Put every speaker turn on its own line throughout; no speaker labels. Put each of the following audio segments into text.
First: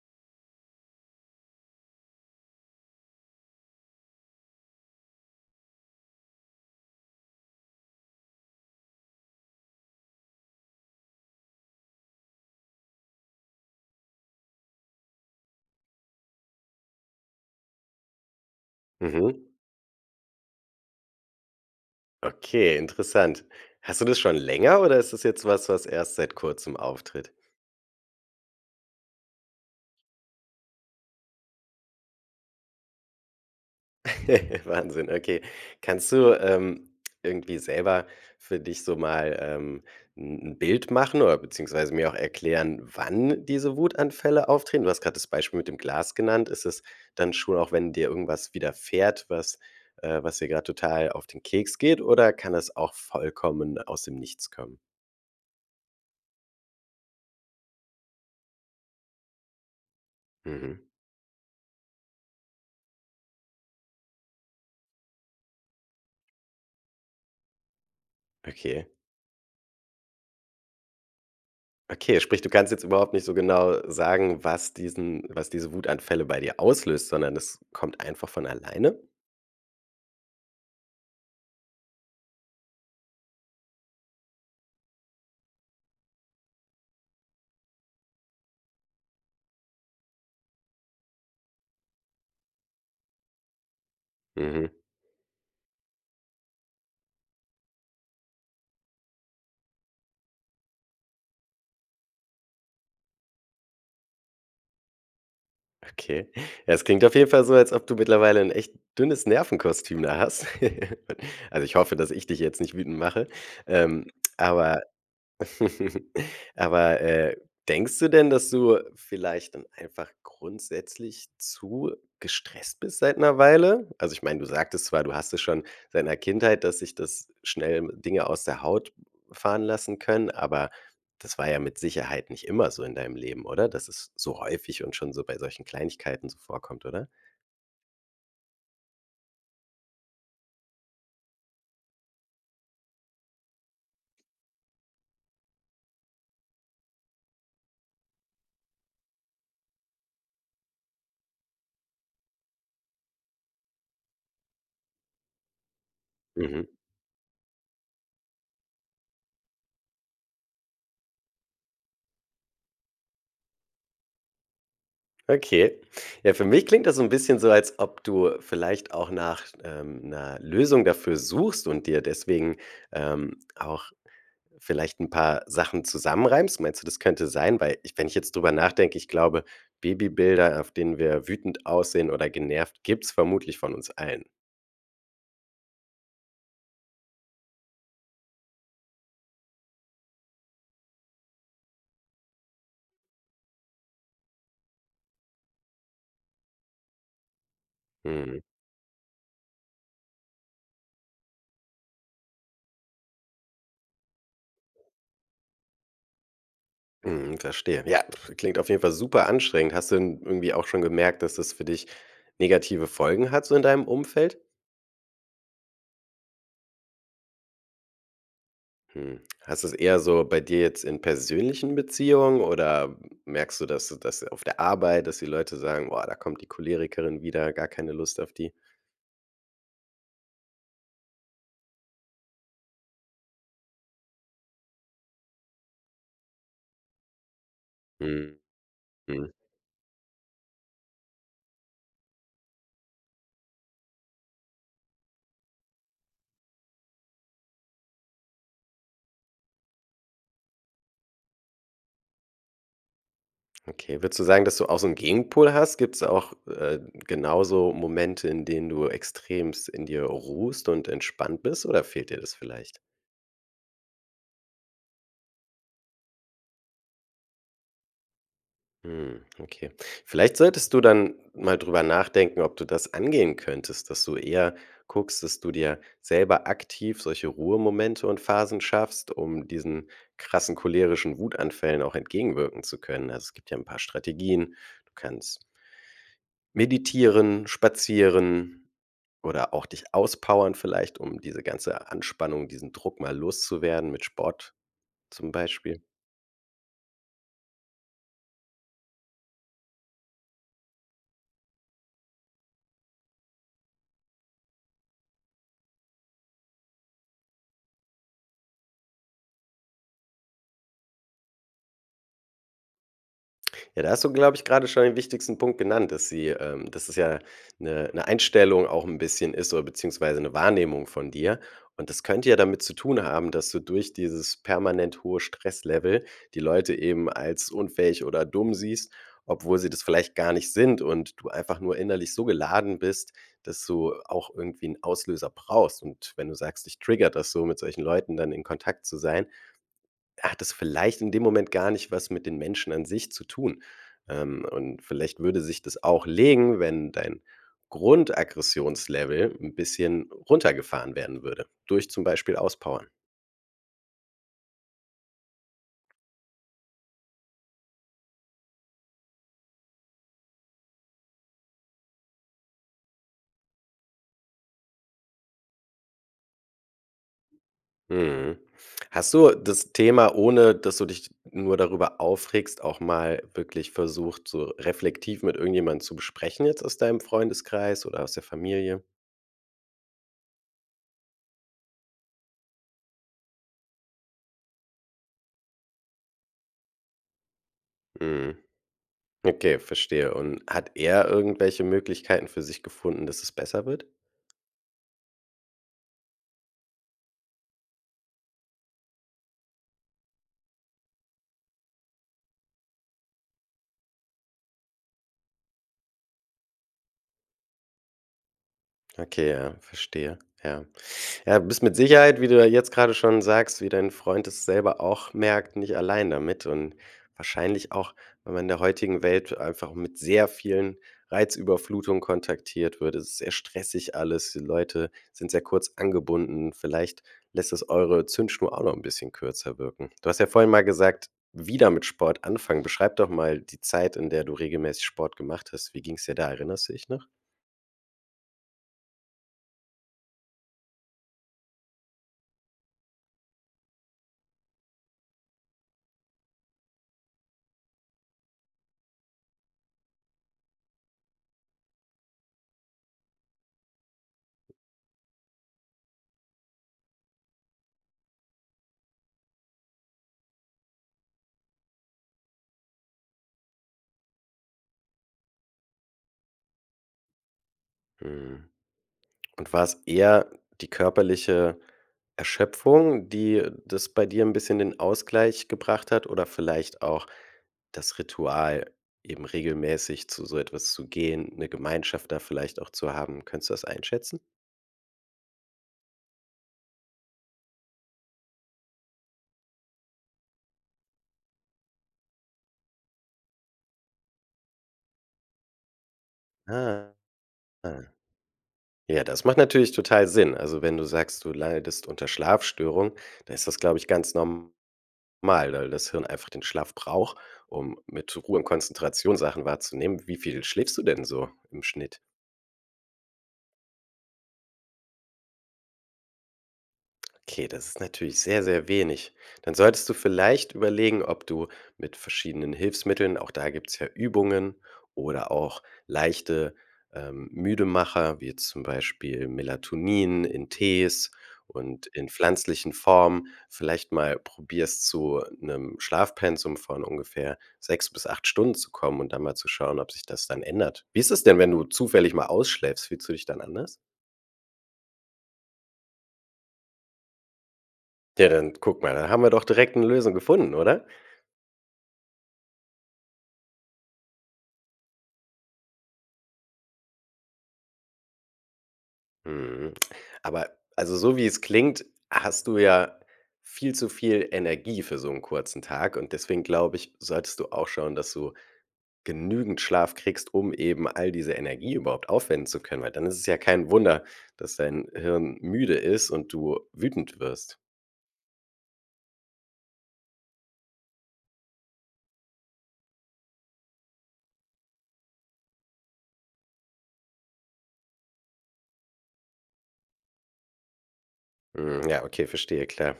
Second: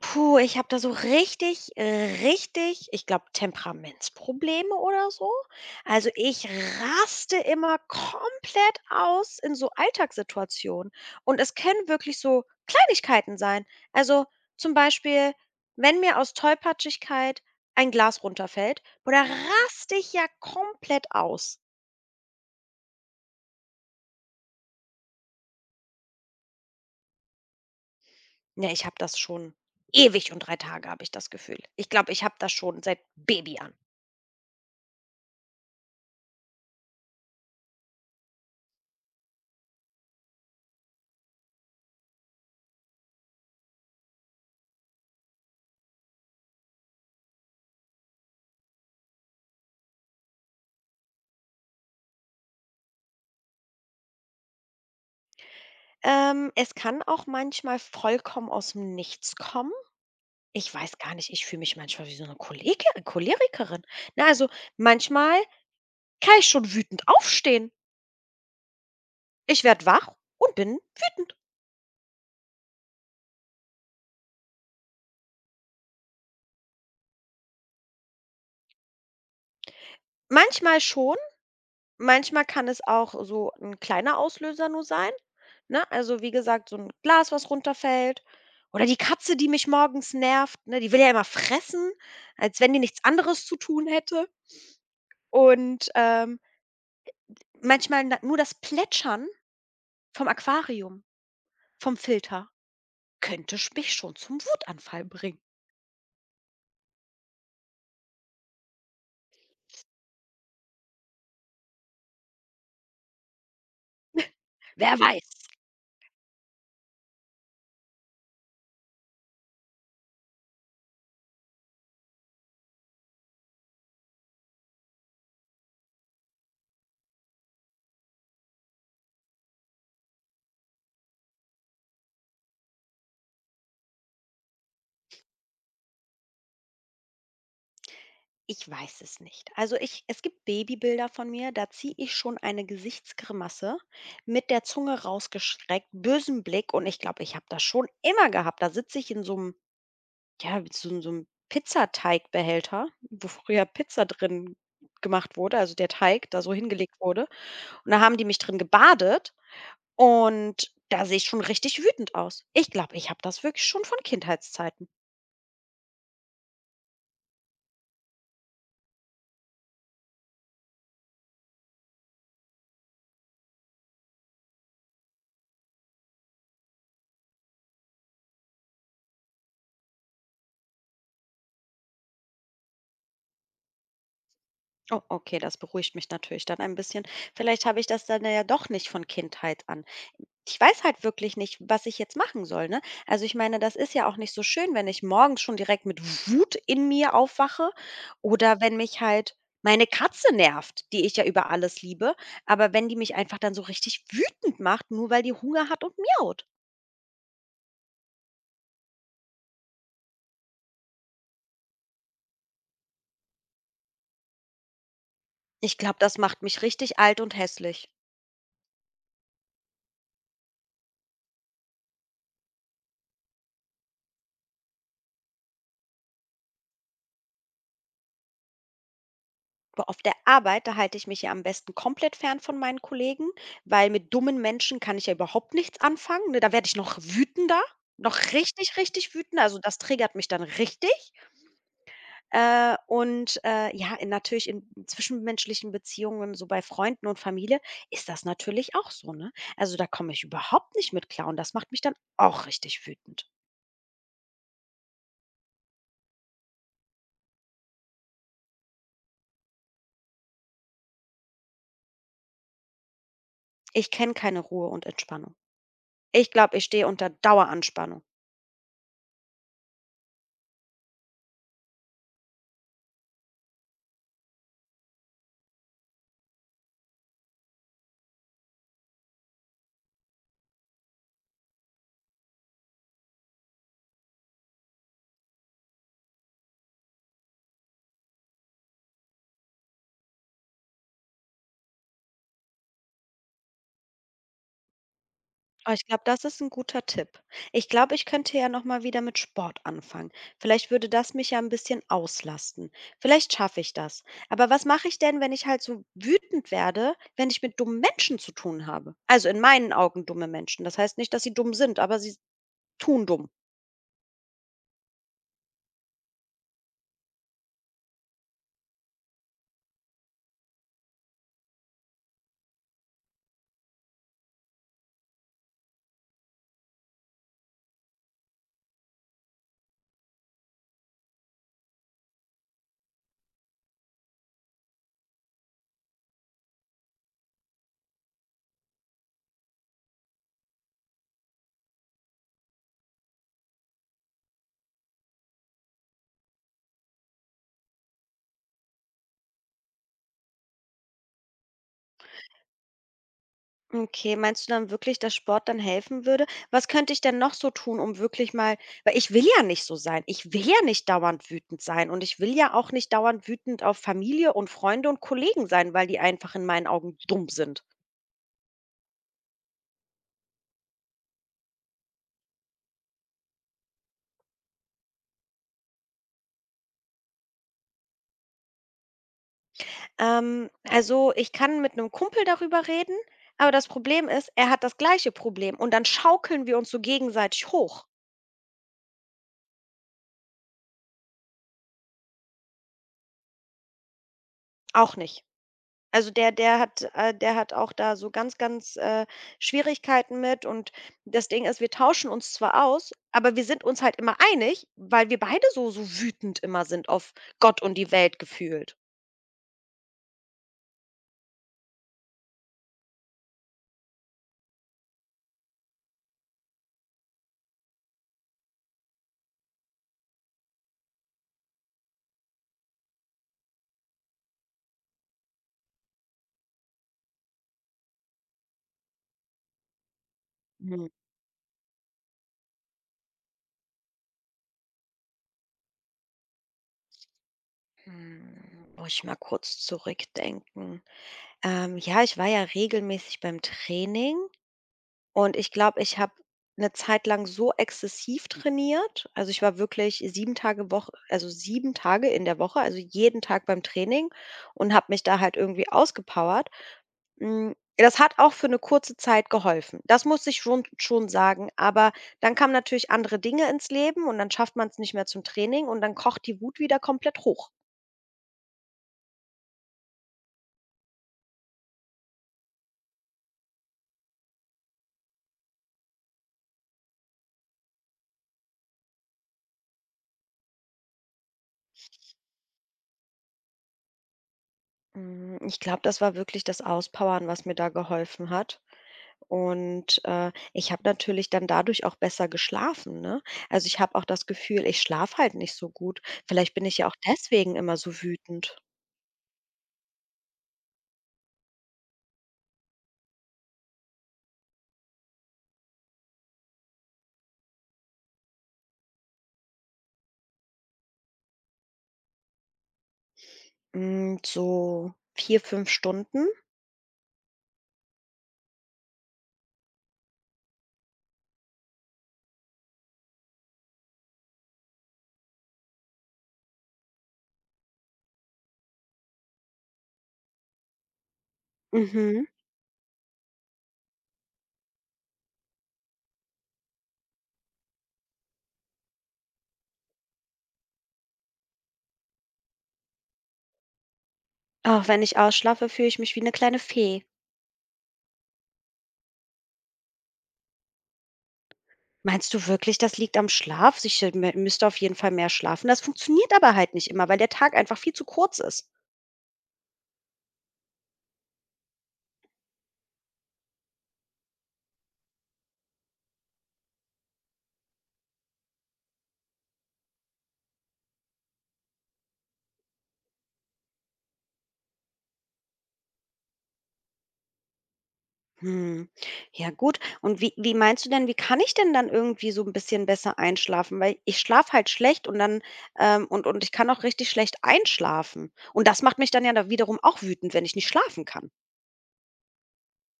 Puh, ich habe da so richtig, richtig, ich glaube, Temperamentsprobleme oder so. Also ich raste immer komplett aus in so Alltagssituationen. Und es können wirklich so Kleinigkeiten sein. Also zum Beispiel, wenn mir aus Tollpatschigkeit ein Glas runterfällt, oder
Mhm.
raste ich ja komplett aus.
Okay, interessant. Hast du das schon länger oder ist das jetzt was, was erst seit Kurzem auftritt?
Ja, ich habe das schon ewig und drei Tage, habe ich das Gefühl. Ich glaube, ich habe das schon seit Baby an.
Wahnsinn, okay. Kannst du, irgendwie selber für dich so mal, 'n Bild machen oder beziehungsweise mir auch erklären, wann diese Wutanfälle auftreten? Du hast gerade das Beispiel mit dem Glas genannt. Ist es dann schon auch, wenn dir irgendwas widerfährt, was was dir gerade total auf den Keks geht, oder kann es auch vollkommen aus dem Nichts kommen?
Es kann auch manchmal vollkommen aus dem Nichts kommen. Ich
Mhm,
weiß gar nicht, ich fühle mich manchmal wie so eine Kolege Cholerikerin. Ne, also, manchmal kann ich schon wütend aufstehen.
okay.
Ich werde wach und bin wütend.
Okay, sprich, du kannst jetzt überhaupt nicht so genau sagen, was diese Wutanfälle bei dir auslöst, sondern es kommt einfach von alleine?
Manchmal schon, manchmal kann es auch so ein kleiner Auslöser nur sein, ne? Also, wie gesagt, so ein Glas, was runterfällt oder die Katze, die mich morgens nervt, ne? Die will ja immer fressen, als wenn die nichts anderes zu tun hätte.
Mhm,
Und, manchmal na nur das Plätschern vom Aquarium, vom Filter könnte sch mich schon zum Wutanfall bringen.
okay. Ja, es klingt auf jeden Fall so, als ob du mittlerweile ein echt dünnes Nervenkostüm da hast. Also, ich hoffe, dass ich dich jetzt nicht wütend mache. Ähm, aber
Wer weiß?
Aber, denkst du denn, dass du vielleicht dann einfach grundsätzlich zu gestresst bist seit einer Weile? Also, ich meine, du sagtest zwar, du hast es schon seit 'ner Kindheit, dass sich das schnell Dinge aus der Haut fahren lassen können, aber das war ja mit Sicherheit nicht immer so in deinem Leben, oder? Dass es so häufig und schon so bei solchen Kleinigkeiten so vorkommt, oder?
Ich weiß es nicht. Also, ich es gibt Babybilder von mir, da ziehe ich schon eine Gesichtsgrimasse mit der Zunge rausgestreckt, bösen Blick und ich glaube, ich habe das schon immer gehabt. Da sitze ich in so einem, ja, so 'n Pizzateigbehälter, wo früher Pizza drin gemacht wurde, also der Teig da so
Mhm.
hingelegt wurde. Und da haben die mich drin gebadet. Und da sehe ich schon richtig wütend aus. Ich glaube, ich habe das wirklich schon von Kindheitszeiten.
Okay. Ja, für mich klingt das so ein bisschen so, als ob du vielleicht auch nach, 'ner Lösung dafür suchst und dir deswegen, auch vielleicht ein paar Sachen zusammenreimst. Meinst du, das könnte sein? Weil ich wenn ich jetzt drüber nachdenke, ich glaube, Babybilder, auf denen wir wütend aussehen oder genervt, gibt's vermutlich von uns allen.
Oh, okay, das beruhigt mich natürlich dann ein bisschen. Vielleicht habe ich das dann ja doch nicht von Kindheit an. Ich weiß halt wirklich nicht, was ich jetzt machen soll, ne? Also ich meine, das ist ja auch nicht so schön, wenn ich morgens schon direkt mit Wut in mir aufwache
Mhm.
oder wenn mich halt meine Katze nervt, die ich ja über alles liebe, aber wenn die mich einfach dann so richtig wütend macht, nur weil die Hunger hat und miaut.
Mhm, verstehe. Ja, pf, klingt auf jeden Fall super anstrengend. Hast du denn irgendwie auch schon gemerkt, dass das für dich negative Folgen hat so in deinem Umfeld?
Ich glaube, das macht mich richtig alt und hässlich.
Hm. Hast du es eher so bei dir jetzt in persönlichen Beziehungen oder merkst du, dass du das auf der Arbeit, dass die Leute sagen: „Boah, da kommt die Cholerikerin wieder, gar keine Lust auf die?“
Boah, auf der Arbeit, da halte ich mich ja am besten komplett fern von meinen Kollegen, weil mit dummen Menschen kann ich ja überhaupt nichts anfangen, ne? Da werde ich noch wütender, noch
Mhm,
richtig, richtig
mhm.
wütend. Also, das triggert mich dann richtig. Und, ja, in natürlich in zwischenmenschlichen Beziehungen, so bei Freunden und Familie, ist das natürlich auch so, ne? Also, da komme ich überhaupt nicht mit klar und das macht mich dann auch richtig wütend.
Okay. Würdest du sagen, dass du auch so einen Gegenpol hast? Gibt es auch, genauso Momente, in denen du extremst in dir ruhst und entspannt bist oder fehlt dir das vielleicht?
Ich kenne keine Ruhe und Entspannung. Ich glaube, ich stehe unter Daueranspannung.
Hm, okay. Vielleicht solltest du dann mal drüber nachdenken, ob du das angehen könntest, dass du eher guckst, dass du dir selber aktiv solche Ruhemomente und Phasen schaffst, um diesen krassen cholerischen Wutanfällen auch entgegenwirken zu können. Also es gibt ja ein paar Strategien. Du kannst meditieren, spazieren oder auch dich auspowern vielleicht, um diese ganze Anspannung, diesen Druck mal loszuwerden mit Sport zum
Oh,
Beispiel.
ich glaube, das ist 'n guter Tipp. Ich glaube, ich könnte ja noch mal wieder mit Sport anfangen. Vielleicht würde das mich ja 'n bisschen auslasten. Vielleicht schaffe ich das. Aber was mache ich denn, wenn ich halt so wütend werde, wenn ich mit dummen Menschen zu tun habe? Also, in meinen Augen dumme Menschen. Das heißt nicht, dass sie dumm sind, aber sie tun dumm.
Ja, da hast du, glaube ich, gerade schon den wichtigsten Punkt genannt, dass sie, dass es ja eine 'ne Einstellung auch ein bisschen ist oder beziehungsweise eine Wahrnehmung von dir. Und das könnte ja damit zu tun haben, dass du durch dieses permanent hohe Stresslevel die Leute eben als unfähig oder dumm siehst, obwohl sie das vielleicht gar nicht sind und du einfach nur innerlich so geladen bist, dass du auch irgendwie einen Auslöser brauchst. Und wenn du sagst, dich triggert das so, mit solchen Leuten dann in Kontakt zu sein, hat es vielleicht in dem Moment gar nicht was mit den Menschen an sich zu tun. Und vielleicht würde sich das auch legen, wenn dein Grundaggressionslevel ein bisschen runtergefahren werden würde, durch zum Beispiel Auspowern.
Okay, meinst du dann wirklich, dass Sport dann helfen würde? Was könnte ich denn noch so tun, um wirklich mal, weil ich will ja nicht so sein. Ich will ja nicht dauernd wütend sein und ich will ja auch nicht dauernd wütend auf Familie und Freunde und Kollegen sein, weil die einfach in meinen Augen dumm sind.
Mhm. Hast du das Thema, ohne dass du dich nur darüber aufregst, auch mal wirklich versucht, so reflektiv mit irgendjemandem zu besprechen jetzt aus deinem Freundeskreis oder aus der Familie?
Also, ich kann mit einem Kumpel darüber reden, aber das Problem ist, er hat das gleiche Problem und dann schaukeln wir uns so gegenseitig hoch.
Mhm. Okay, verstehe. Und hat er irgendwelche Möglichkeiten für sich gefunden, dass es besser wird?
Auch nicht. Also, der hat der hat auch da so ganz, ganz, Schwierigkeiten mit und das Ding ist, wir tauschen uns zwar aus, aber wir sind uns halt immer einig, weil wir beide so wütend immer sind auf Gott und die Welt gefühlt.
Okay, ja, verstehe. Ja. Ja, bist mit Sicherheit, wie du ja jetzt gerade schon sagst, wie dein Freund es selber auch merkt, nicht allein damit und wahrscheinlich auch, wenn man in der heutigen Welt einfach mit sehr vielen Reizüberflutungen kontaktiert wird. Es ist sehr stressig alles, die Leute sind sehr kurz angebunden. Vielleicht lässt es eure Zündschnur auch noch ein bisschen kürzer wirken. Du hast ja vorhin mal
Mhm.
gesagt, wieder mit Sport anfangen. Beschreib doch mal die Zeit, in der du regelmäßig Sport gemacht hast. Wie ging es dir da? Erinnerst du dich noch?
Hm, muss ich mal kurz zurückdenken. Ja, ich war ja regelmäßig beim Training. Und ich glaube, ich habe eine Zeit lang so exzessiv trainiert. Also, ich war wirklich 7-Tage-Woche, also 7 Tage in der Woche, also jeden Tag beim Training und habe mich da halt irgendwie ausgepowert. Hm, das hat auch für eine kurze Zeit geholfen. Das muss ich schon sagen, aber dann kamen natürlich andere Dinge ins Leben und dann schafft man es nicht mehr zum Training und dann kocht die Wut wieder komplett hoch.
Mhm. Und war es eher die körperliche Erschöpfung, die das bei dir 'n bisschen den Ausgleich gebracht hat oder vielleicht auch das Ritual, eben regelmäßig zu so etwas zu gehen, 'ne Gemeinschaft da vielleicht auch zu haben? Könntest du das einschätzen?
Hm, ich glaube, das war wirklich das Auspowern, was mir da geholfen hat. Und, ich habe natürlich dann dadurch auch besser geschlafen, ne? Also, ich habe auch das Gefühl, ich schlafe halt nicht so gut. Vielleicht bin ich ja
Ah.
auch deswegen immer so wütend.
Ja, das macht natürlich total Sinn. Also, wenn du sagst, du leidest unter Schlafstörung, dann ist das, glaube ich, ganz normal, weil das Hirn einfach den Schlaf braucht, um mit Ruhe und Konzentration Sachen wahrzunehmen. Wie viel schläfst du denn so im Schnitt?
Hm, so 4-5 Stunden.
Okay, das ist natürlich sehr, sehr wenig. Dann solltest du vielleicht überlegen, ob du mit verschiedenen Hilfsmitteln, auch da gibt es ja Übungen oder auch leichte Müdemacher, wie jetzt zum Beispiel Melatonin in Tees und in
Mhm.
pflanzlichen Formen, vielleicht mal probierst, zu einem Schlafpensum von ungefähr sechs bis acht Stunden zu kommen und dann mal zu schauen, ob sich das dann ändert. Wie ist es denn, wenn du zufällig mal ausschläfst? Fühlst du dich dann anders?
Auch wenn ich ausschlafe, fühle ich mich wie eine kleine Fee.
Ja, dann guck mal, da haben wir doch direkt eine Lösung gefunden, oder?
Meinst du wirklich, das liegt am Schlaf? Ich, mü müsste auf jeden Fall mehr schlafen. Das funktioniert aber halt nicht immer, weil der Tag einfach viel zu kurz ist.
Mhm. Aber also so wie es klingt, hast du ja viel zu viel Energie für so einen kurzen Tag und deswegen glaube ich, solltest du auch schauen, dass du genügend Schlaf kriegst, um eben all diese Energie überhaupt aufwenden zu können, weil dann ist es ja kein Wunder, dass dein Hirn müde ist und du wütend wirst.
Hm. Ja gut. Und wie meinst du denn, wie kann ich denn dann irgendwie so ein bisschen besser einschlafen? Weil ich schlafe halt schlecht und dann, und ich kann auch richtig schlecht einschlafen. Und das macht mich dann ja da wiederum auch wütend, wenn ich nicht schlafen kann.
Mhm, ja, okay, verstehe, klar.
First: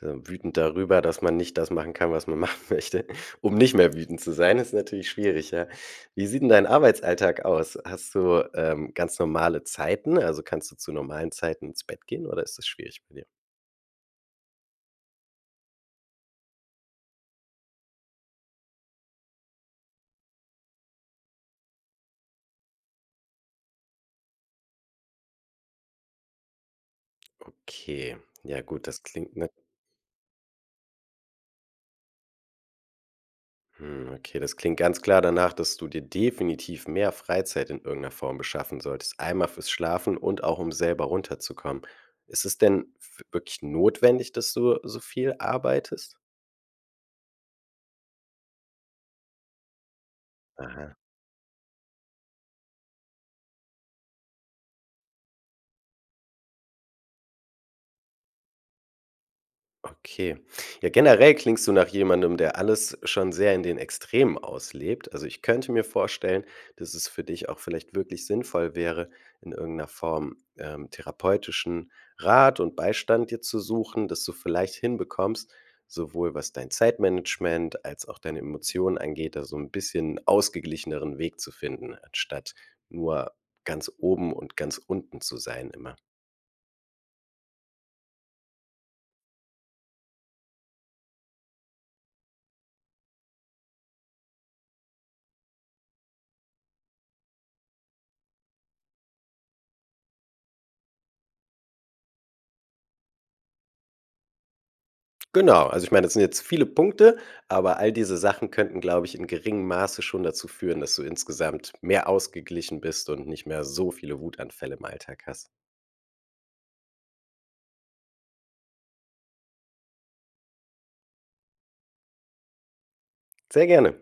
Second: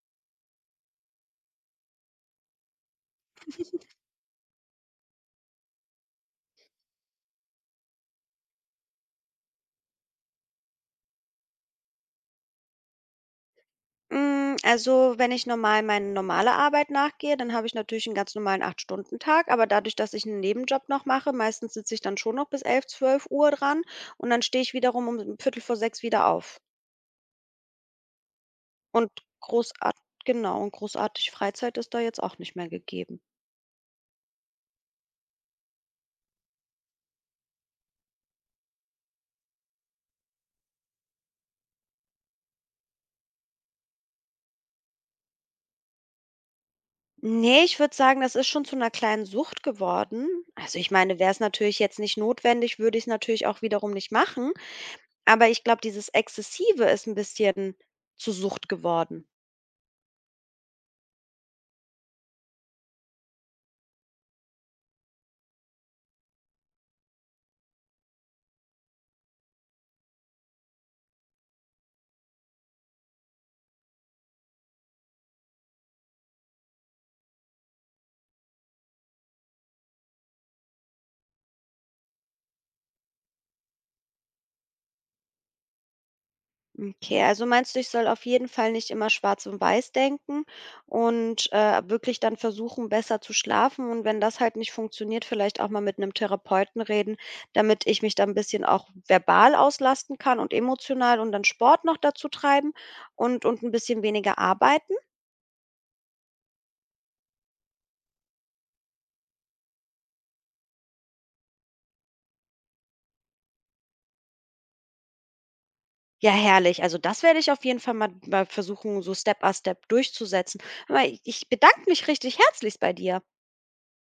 So wütend darüber, dass man nicht das machen kann, was man machen möchte, um nicht mehr wütend zu sein, ist natürlich schwierig, ja. Wie sieht denn dein Arbeitsalltag aus? Hast du, ganz normale Zeiten? Also, kannst du zu normalen Zeiten ins Bett gehen oder ist das schwierig bei dir?
Hm, also, wenn ich normal meine normale Arbeit nachgehe, dann habe ich natürlich einen ganz normalen 8-Stunden-Tag, aber dadurch, dass ich einen Nebenjob noch mache, meistens sitze ich dann schon noch bis 11-12 Uhr dran und dann stehe ich wiederum um Viertel vor sechs wieder auf.
Okay, ja gut, das
Und
klingt.
großart genau, und großartig Freizeit ist da jetzt auch nicht mehr gegeben.
Hm, okay, das klingt ganz klar danach, dass du dir definitiv mehr Freizeit in irgendeiner Form beschaffen solltest. Einmal fürs Schlafen und auch um selber runterzukommen. Ist es denn f wirklich notwendig, dass du so viel arbeitest?
Ne, ich würde sagen, das ist schon zu 'ner kleinen Sucht geworden. Also, ich
Aha.
meine, wär's natürlich jetzt nicht notwendig, würde ich's natürlich auch wiederum nicht machen, aber ich glaube, dieses Exzessive ist 'n bisschen zur Sucht geworden.
Okay. Ja, generell klingst du nach jemandem, der alles schon sehr in den Extremen auslebt. Also ich könnte mir vorstellen, dass es für dich auch vielleicht wirklich sinnvoll wäre, in irgendeiner Form therapeutischen Rat und Beistand dir zu suchen, dass du vielleicht hinbekommst, sowohl was dein Zeitmanagement als auch deine Emotionen angeht, da so ein bisschen ausgeglicheneren Weg zu finden, anstatt nur ganz oben und ganz unten zu sein immer.
Okay, also meinst du, ich soll auf jeden Fall nicht immer schwarz und weiß denken und, wirklich dann versuchen, besser zu schlafen, und wenn das halt nicht funktioniert, vielleicht auch mal mit einem Therapeuten reden, damit ich mich dann ein bisschen auch verbal auslasten kann und emotional, und dann Sport noch dazu treiben und ein bisschen weniger arbeiten?
Genau, also ich meine, das sind jetzt viele Punkte, aber all diese Sachen könnten, glaube ich, in geringem Maße schon dazu führen, dass du insgesamt mehr ausgeglichen bist und nicht mehr so viele Wutanfälle im Alltag hast.
Ja, herrlich. Also, das werde ich auf jeden Fall mal versuchen, so Step by Step durchzusetzen. Hör mal, ich bedanke mich richtig herzlich bei dir.
Sehr gerne.